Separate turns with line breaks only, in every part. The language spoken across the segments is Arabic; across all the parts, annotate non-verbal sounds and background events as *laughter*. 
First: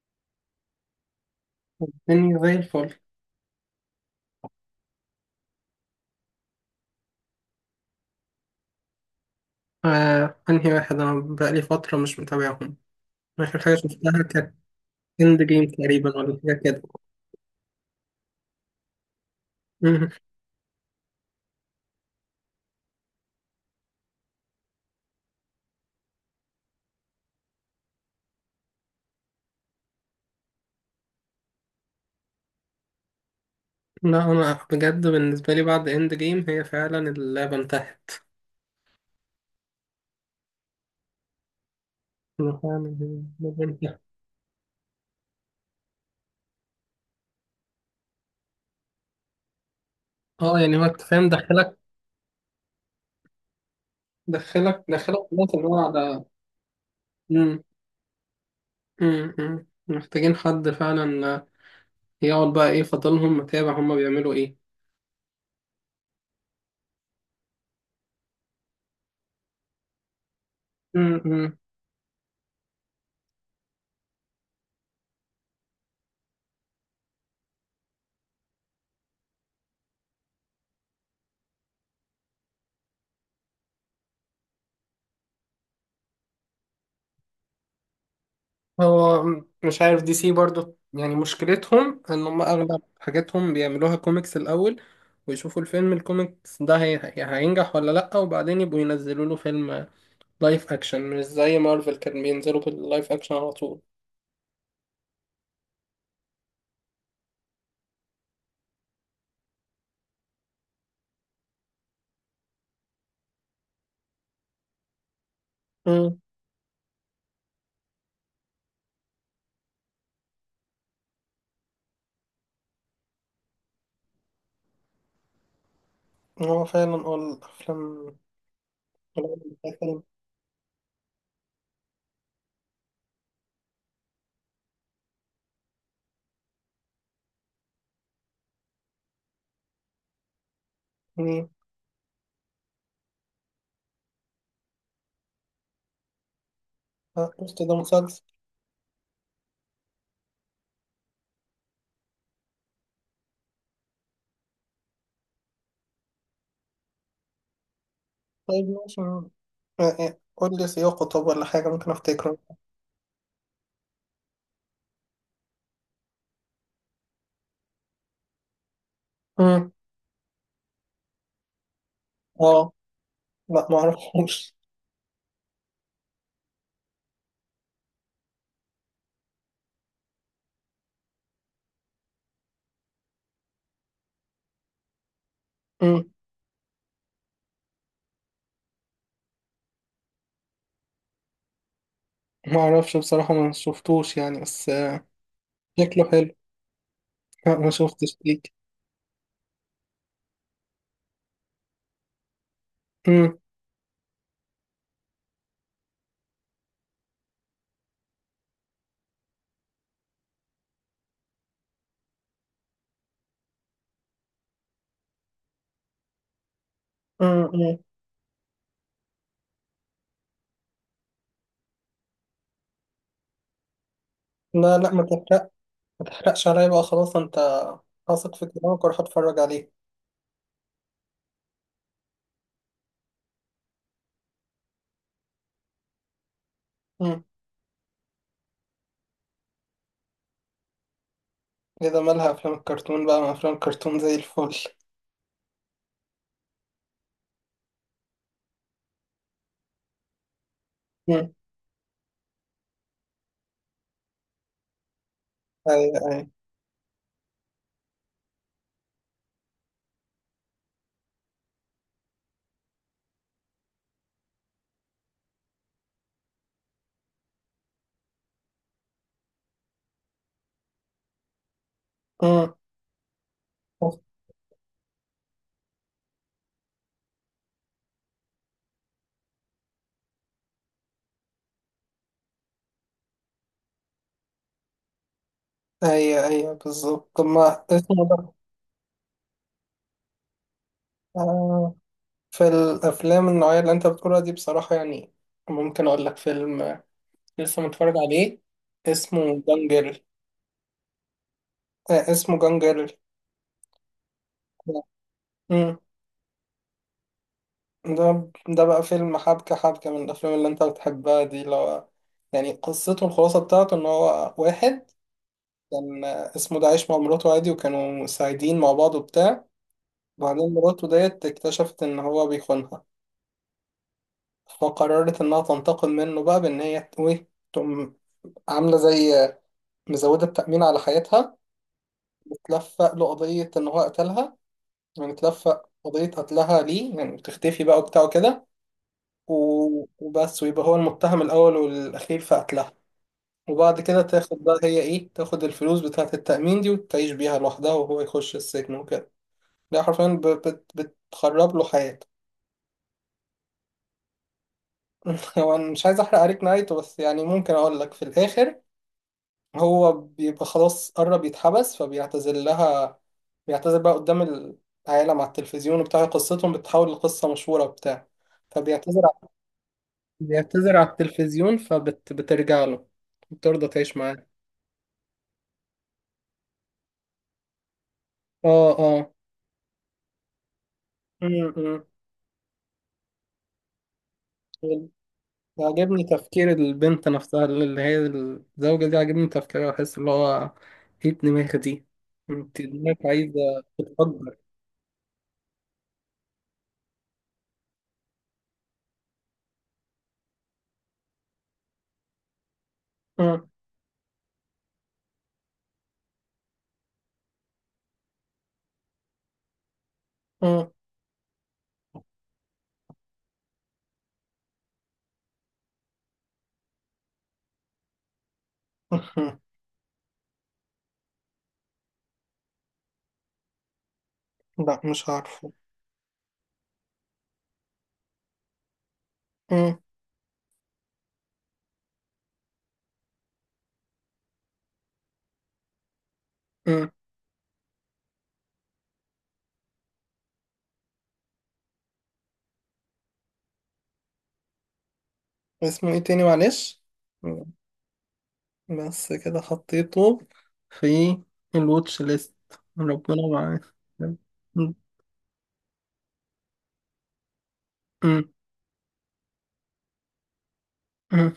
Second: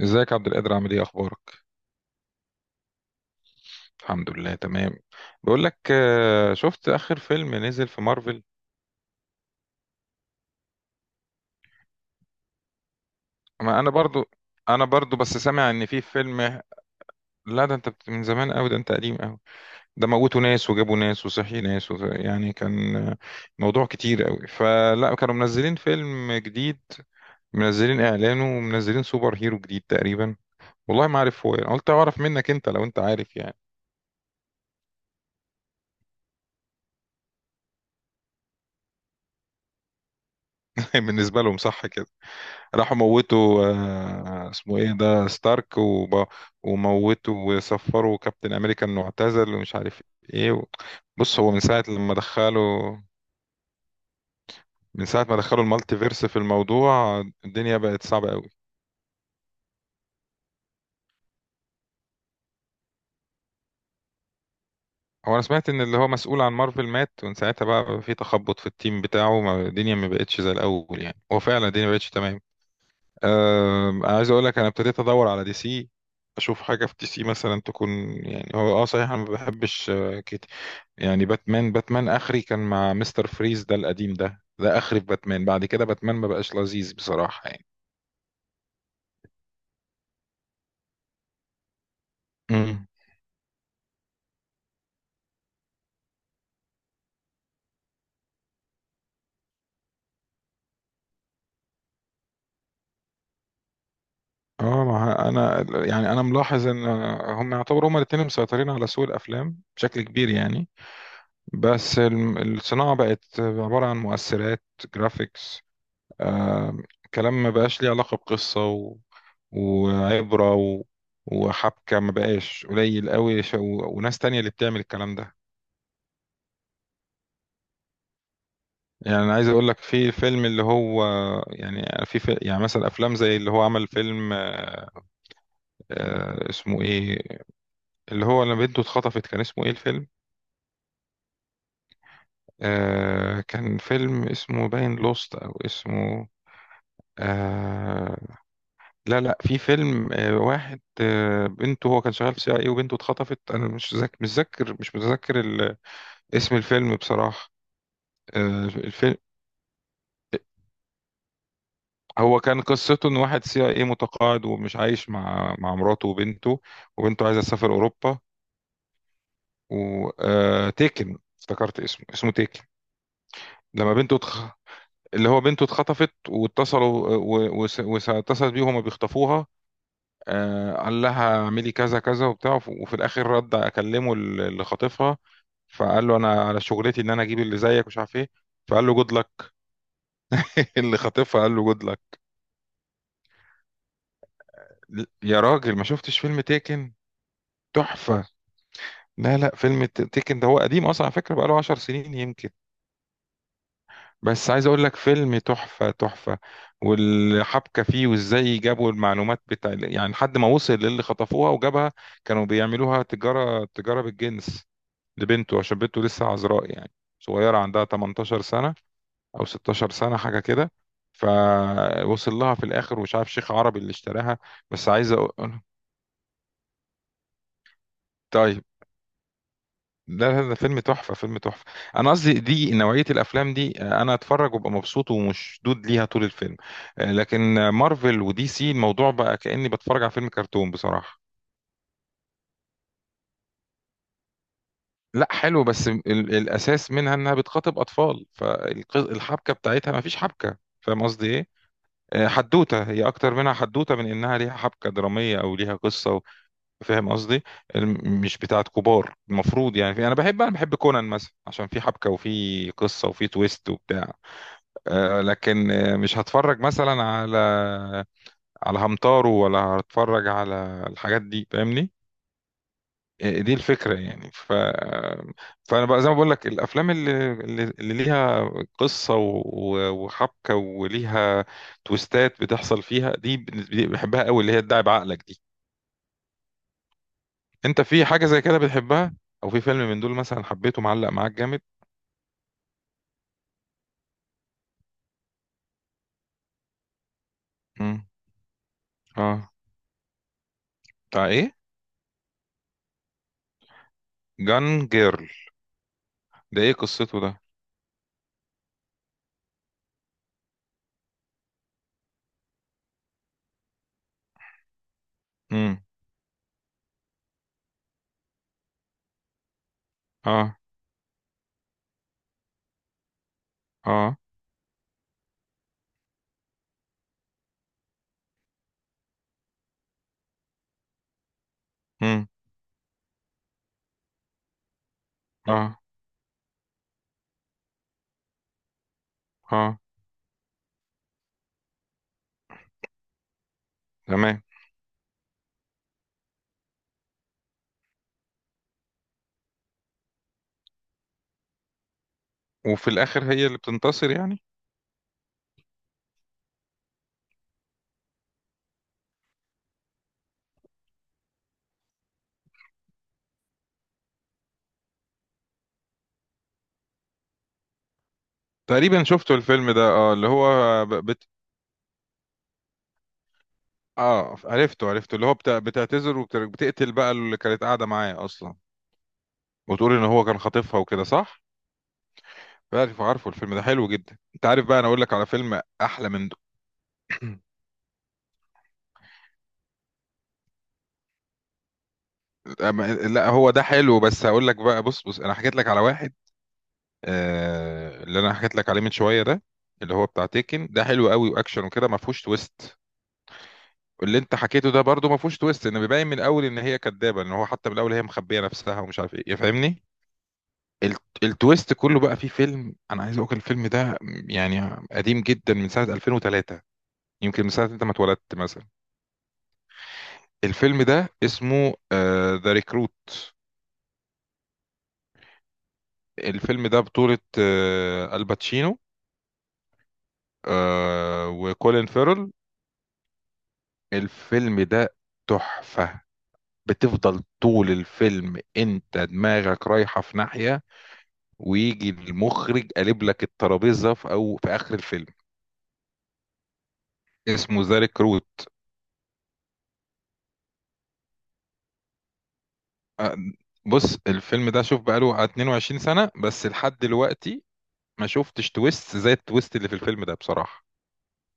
ازيك يا عبد القادر، عامل ايه، اخبارك؟
مني زي الفل.
الحمد لله تمام. بقول لك، شفت اخر فيلم نزل في مارفل؟
آه، أنهي واحد؟ أنا بقالي فترة مش متابعهم. آخر حاجة
ما انا
شفتها
برضو
كانت
انا برضو بس
إند جيم
سامع ان في
تقريبا ولا
فيلم.
حاجة كده.
لا، ده انت من زمان قوي، ده انت قديم قوي. ده
مم.
موتوا ناس، وجابوا ناس، وصحي ناس، يعني كان، موضوع كتير قوي، فلا كانوا منزلين فيلم جديد، منزلين اعلانه، ومنزلين سوبر هيرو جديد تقريبا، والله ما عارف هو إيه. قلت اعرف منك، انت لو انت عارف يعني.
لا، أنا بجد بالنسبة لي بعد إند جيم هي فعلا اللعبة انتهت.
*laughs* بالنسبة لهم صح.
أنا فعلا
راحوا
اللعبة
موتوا،
انتهت.
اسمه ايه ده، ستارك وموتوا، وسفروا كابتن امريكا انه اعتزل، ومش عارف ايه و...
يعني هو أنت فاهم
بص، هو
دخلك، دخلك
من
دخلك
ساعة ما
خلاص
دخلوا
اللي هو
المالتي
على.
فيرس في الموضوع،
مم.
الدنيا بقت صعبة قوي.
محتاجين حد فعلا يقعد بقى. إيه فضلهم متابع؟ هما بيعملوا إيه؟
هو انا سمعت ان اللي هو مسؤول عن مارفل مات، ومن ساعتها بقى في تخبط في التيم بتاعه، الدنيا ما بقتش زي الاول، يعني هو
مم.
فعلا الدنيا ما بقتش تمام. انا عايز اقول لك، انا ابتديت ادور على دي سي، اشوف حاجه في دي سي مثلا تكون. يعني هو، صحيح انا ما بحبش يعني باتمان اخري كان مع مستر فريز ده القديم، ده اخري في باتمان، بعد كده باتمان ما بقاش لذيذ بصراحة يعني.
مش عارف، دي سي برضو يعني مشكلتهم ان هم اغلب
امم.
حاجاتهم بيعملوها كوميكس الاول، ويشوفوا الفيلم الكوميكس ده هينجح ولا لا، وبعدين يبقوا ينزلوا له فيلم لايف اكشن، مش زي مارفل كان بينزلوا باللايف اكشن على طول.
اه ما انا يعني، انا ملاحظ ان هم يعتبروا، هم الاثنين مسيطرين على سوق الافلام بشكل كبير يعني. بس الصناعة بقت عبارة عن مؤثرات، جرافيكس.
امم،
آه كلام ما بقاش ليه علاقة بقصة وعبرة وحبكة، ما بقاش، قليل قوي وناس تانية اللي بتعمل الكلام ده.
هو فعلا الافلام،
يعني انا عايز
الأفلام
اقول
بتاع
لك،
فيلم.
في فيلم اللي هو، يعني في يعني مثلا افلام زي اللي هو، عمل فيلم، اسمه ايه، اللي هو لما بنته اتخطفت، كان اسمه ايه الفيلم؟
امم.
كان فيلم اسمه باين لوست، او اسمه،
آه، قلت ده
آه
مسلسل.
لا، لا، في فيلم، واحد، بنته، هو كان شغال في سي اي، وبنته اتخطفت، انا مش ذاك مش ذاكر مش متذكر اسم الفيلم بصراحة.
طيب
آه
ماشي. آه، آه، قول لي سياقه طب ولا حاجة ممكن افتكره.
هو كان قصته ان واحد سي اي إيه متقاعد، ومش عايش مع مراته وبنته، وبنته عايزه تسافر اوروبا،
امم.
وتيكن، افتكرت اسمه تيكن.
اه، لا
لما بنته تخ...
معرفوش.
اللي هو بنته اتخطفت، واتصلوا اتصلت بيه وهما بيخطفوها. قال لها اعملي كذا كذا وبتاع، وفي الاخر، رد اكلمه اللي خاطفها، فقال له انا على شغلتي ان انا اجيب اللي زيك، مش عارف ايه، فقال له جود لك. *laughs* اللي خاطفها قال له جود لك.
ما اعرفش بصراحة، ما شفتوش يعني، بس آه،
يا راجل، ما
شكله
شفتش
حلو.
فيلم تيكن؟
لا ما شفتش
تحفة.
ليك.
لا، لا، فيلم تيكن ده هو قديم اصلا، على فكره بقاله 10 سنين يمكن،
امم.
بس عايز اقول لك، فيلم تحفه تحفه، والحبكه فيه، وازاي جابوا المعلومات بتاع، يعني لحد ما وصل للي خطفوها وجابها. كانوا بيعملوها تجاره، تجاره بالجنس، لبنته، عشان بنته لسه عذراء يعني،
امم.
صغيره،
أمم.
عندها 18 سنه او 16 سنه حاجه كده، فوصل لها في الاخر، ومش عارف شيخ عربي اللي اشتراها.
لا
بس
لا، ما
عايز
تحرق،
اقول،
ما تحرقش عليا بقى. خلاص انت واثق في
طيب،
كلامك وراح اتفرج عليه.
لا، لا، ده فيلم تحفة، فيلم تحفة. أنا قصدي دي نوعية الأفلام دي، أنا أتفرج وأبقى مبسوط ومشدود ليها طول الفيلم.
امم.
لكن مارفل ودي سي، الموضوع بقى كأني بتفرج على فيلم كرتون بصراحة.
اذا مالها افلام الكرتون بقى؟ ما افلام الكرتون زي الفل.
لا، حلو، بس الأساس منها إنها بتخاطب أطفال، فالحبكة بتاعتها مفيش حبكة، فاهم قصدي
امم.
إيه؟ حدوتة هي أكتر منها، حدوتة من إنها ليها حبكة درامية أو ليها
ايوه،
قصة
ايوه.
فاهم قصدي. مش بتاعت كبار، المفروض يعني، أنا بحب كونان مثلا، عشان في حبكة وفي قصة وفي تويست وبتاع. لكن مش هتفرج مثلا على همتارو، ولا هتفرج على الحاجات دي، فاهمني؟
امم.
دي الفكرة يعني، فأنا بقى زي ما بقول لك، الأفلام اللي ليها قصة، وحبكة، وليها تويستات بتحصل فيها، دي بالنسبة لي بحبها قوي، اللي هي تدعي بعقلك دي.
ايوه، ايوه، بالظبط. طب ما
أنت في
اسمه
حاجة
ده؟
زي كده بتحبها، أو في فيلم من دول مثلا حبيته، معلق معاك جامد؟
آه، في الافلام النوعية اللي انت بتقولها دي بصراحة يعني، ممكن اقول لك فيلم، آه، لسه متفرج
مم.
عليه، اسمه
اه،
جانجل.
بتاع إيه؟
آه، اسمه جانجل.
جان جيرل؟
مم.
ده إيه قصته ده؟
ده ده بقى فيلم حبكة، حبكة من الأفلام اللي أنت بتحبها دي، اللي هو يعني قصته، الخلاصة بتاعته إن هو واحد
مم.
كان اسمه ده، عايش مع مراته عادي وكانوا سعيدين مع بعض وبتاع. وبعدين
اه،
مراته ديت اكتشفت إن هو بيخونها،
اه.
فقررت إنها تنتقم منه بقى بإن هي ت- إيه تقوم عاملة زي مزودة التأمين على حياتها،
مم.
وتلفق له قضية إن هو قتلها. يعني تلفق
اه،
قضية قتلها ليه، يعني بتختفي بقى وبتاع وكده،
اه.
وبس، ويبقى هو المتهم الأول والأخير في قتلها. وبعد كده تاخد
تمام.
بقى هي إيه، تاخد الفلوس بتاعة التأمين دي وتعيش بيها لوحدها، وهو يخش السجن وكده. ده حرفيا بتخرب له حياته.
وفي الاخر هي اللي بتنتصر يعني؟
*laughs* هو أنا مش عايز أحرق عليك نهايته، بس يعني ممكن أقول لك في الآخر هو بيبقى خلاص قرب يتحبس فبيعتذر لها. بيعتذر بقى قدام العالم على التلفزيون وبتاع، قصتهم بتتحول لقصة مشهورة وبتاع. فبيعتذر
تقريبا
ع-
شفته الفيلم ده، اللي هو
بيعتذر على
ب- بت...
التلفزيون فبترجع له، بترضى تعيش معاه.
اه، عرفته، عرفته، اللي هو بتعتذر، وبتقتل بقى اللي كانت قاعده معاه اصلا،
اه، اه.
وتقول ان هو كان خاطفها وكده، صح.
امم.
عارفه الفيلم ده حلو جدا، انت عارف بقى، انا اقول لك على فيلم
عاجبني
احلى من ده.
تفكير البنت
*clears throat*
نفسها، اللي هي الزوجة دي، عاجبني تفكيرها. بحس اللي هو ايه الدماغ دي! انت دماغك
لا،
عايزة
هو ده حلو، بس
تتقدر.
هقول لك بقى، بص، بص، انا حكيت لك على واحد، اللي انا حكيت لك عليه من شويه ده، اللي هو بتاع تيكن ده، حلو قوي واكشن وكده، ما فيهوش تويست.
مم.
اللي انت حكيته ده برضو ما فيهوش تويست، ان بيبين من الاول ان هي كدابه، ان هو حتى من الاول هي مخبيه نفسها، ومش عارف ايه، يا فاهمني.
مم.
التويست كله بقى فيه، فيلم انا عايز اقول، الفيلم ده يعني قديم جدا، من سنه 2003، يمكن من سنه انت ما اتولدت مثلا.
*laughs* مم.
الفيلم ده اسمه ذا ريكروت.
لا، مش عارفه.
الفيلم ده بطوله، الباتشينو،
مم.
وكولين فيرل. الفيلم ده تحفه،
مم.
بتفضل طول الفيلم انت دماغك رايحه في ناحيه، ويجي المخرج قالب لك الترابيزه، في، او في اخر الفيلم.
اسمه ايه تاني معلش؟ مم.
اسمه ذا ريكروت.
بس كده حطيته في الواتش ليست.
أه،
ربنا معاك.
بص،
مم.
الفيلم ده
مم.
شوف بقاله على 22 سنه، بس لحد دلوقتي ما شفتش تويست زي التويست اللي في الفيلم ده بصراحه.
مم.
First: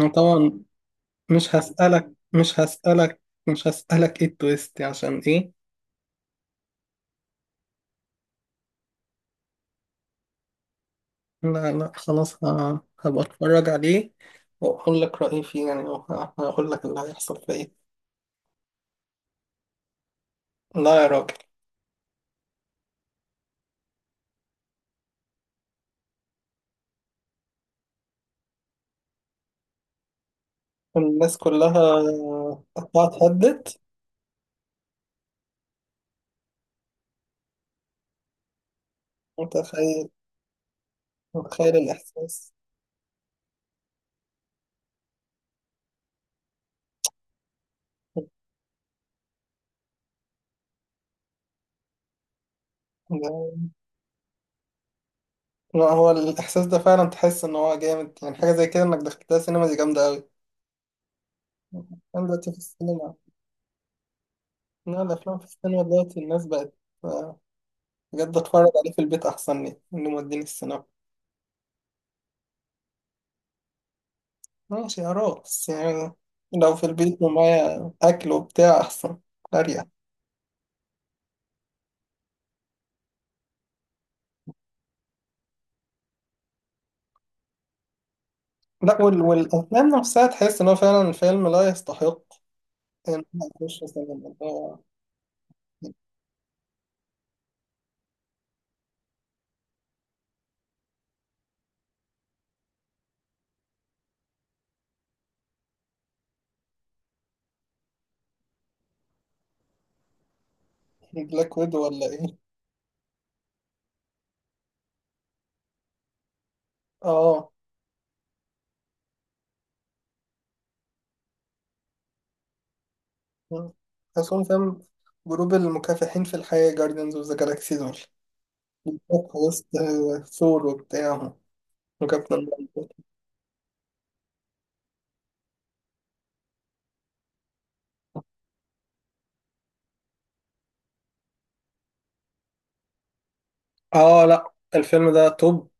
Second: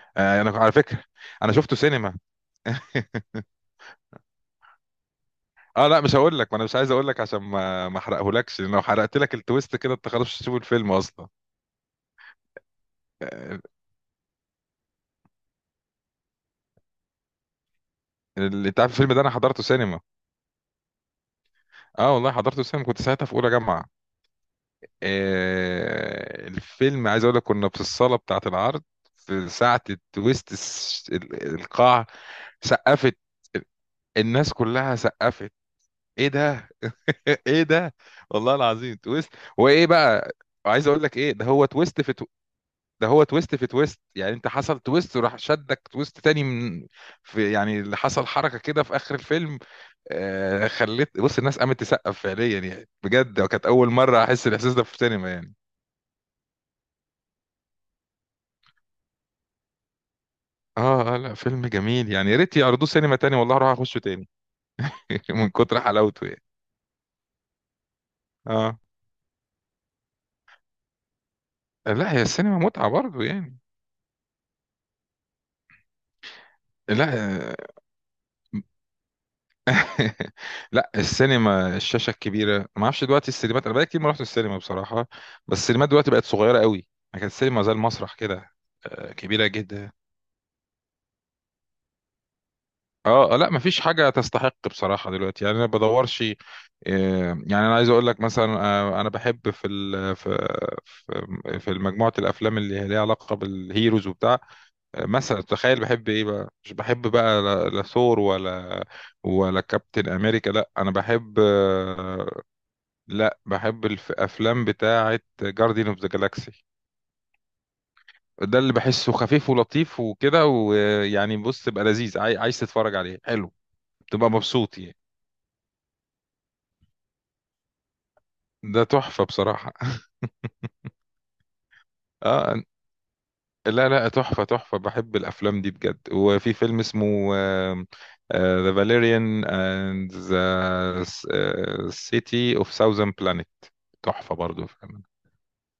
أنا
انا
طبعا
على فكره، انا
مش
شفته
هسألك،
سينما.
مش هسألك،
*laughs*
مش هسألك ايه التويست عشان ايه.
اه، لا، مش هقول لك، ما انا مش عايز اقول لك، عشان ما احرقهولكش، لان لو حرقت لك التويست كده، انت خلاص مش هتشوف الفيلم اصلا.
لا لا خلاص، هبقى
آه،
اتفرج عليه واقول لك رأيي فيه يعني، وه- هقول لك اللي هيحصل فيه إيه.
اللي انت عارف، الفيلم ده انا حضرته سينما،
لا يا راجل.
اه والله حضرته سينما، كنت ساعتها في اولى جامعه. الفيلم عايز اقول لك، كنا في الصاله بتاعه العرض، في ساعه التويست،
الناس كلها
القاع، سقفت،
اتهدت.
الناس كلها سقفت. ايه ده، *laughs* ايه ده، والله العظيم تويست. وايه
متخيل.
بقى، عايز اقول لك، ايه ده، هو
متخيل
تويست في
الإحساس
ده هو تويست في تويست يعني، انت حصل تويست، وراح شدك تويست تاني من، في يعني، اللي حصل حركه كده في اخر الفيلم. خليت، بص، الناس قامت تسقف فعليا يعني، بجد كانت
ده.
اول مره احس الاحساس ده في السينما يعني.
لا هو الإحساس ده فعلا تحس إن هو جامد، يعني حاجة زي كده إنك دخلتها سينما دي جامدة أوي.
اه، اه، لا فيلم جميل
أنا
يعني، يا
دلوقتي
ريت
في
يعرضوه
السينما،
سينما تاني، والله اروح اخشه تاني.
لا
*laughs*
الأفلام في
من كتر
السينما دلوقتي
حلاوته يعني.
الناس بقت، آه، بجد أتفرج
اه،
عليه في البيت أحسن لي إنه موديني السينما.
لا هي السينما متعة برضه يعني.
ماشي يا رب، بس يعني لو في
لا،
البيت
آه،
ومعايا أكل وبتاع أحسن، أريح.
*laughs* لا، السينما، الشاشة الكبيرة، ما اعرفش دلوقتي السينمات، انا بقالي كتير ما رحت السينما بصراحة، بس السينمات دلوقتي بقت صغيرة قوي يعني، كانت السينما زي المسرح كده،
لا وال...
كبيرة
والأفلام
جدا.
نفسها تحس إن هو فعلا فيلم لا يستحق إن أنا
اه، لا مفيش
أخش
حاجة
مثلا.
تستحق بصراحة دلوقتي يعني، انا بدورش، يعني انا عايز اقول لك مثلا، انا بحب في ال في في في مجموعة الافلام اللي هي ليها علاقة بالهيروز وبتاع. مثلا تخيل، بحب ايه بقى، مش بحب بقى، لا، لا ثور، ولا كابتن امريكا، لا انا بحب،
بلاك ويدو ولا إيه؟
لا بحب الافلام بتاعة جارديان اوف ذا جالاكسي.
آه،
ده اللي بحسه خفيف ولطيف وكده، ويعني بص تبقى لذيذ، عايز تتفرج عليه، حلو، تبقى
أصلا
مبسوط
فاهم،
يعني.
جروب المكافحين في الحياة جاردينز أوف ذا جالاكسي دول،
ده تحفة
وسط
بصراحة. *laughs*
ثور وبتاع وكابتن
اه،
مارفل.
لا، لا، تحفة تحفة، بحب الأفلام دي بجد، وفي فيلم اسمه، The Valerian and the City of Thousand Planet،
آه
تحفة
لا،
برضو، فاهم.
الفيلم ده توب.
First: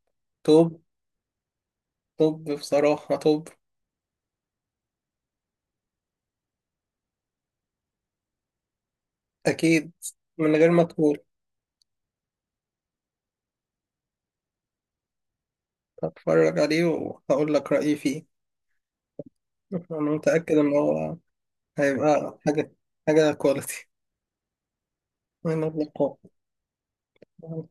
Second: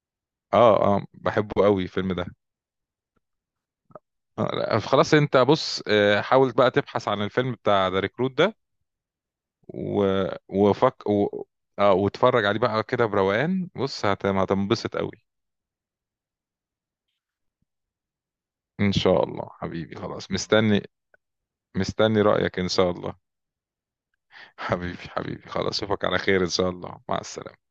توب.
اه، اه، بحبه قوي الفيلم ده.
توب بصراحة، توب.
لا، خلاص، انت بص، حاول بقى تبحث عن الفيلم بتاع ذا ريكروت ده
أكيد،
و...
من غير ما
وفك
تقول.
اه، واتفرج عليه بقى كده بروقان، بص هتنبسط قوي.
هتفرج عليه وهقول لك رأيي فيه.
ان شاء الله حبيبي،
أنا
خلاص
متأكد إن
مستني
هو
مستني
هيبقى
رأيك ان
حاجة،
شاء الله.
حاجة كواليتي.
حبيبي، حبيبي،
من
خلاص، اشوفك
القاء.
على خير ان شاء الله، مع السلامة.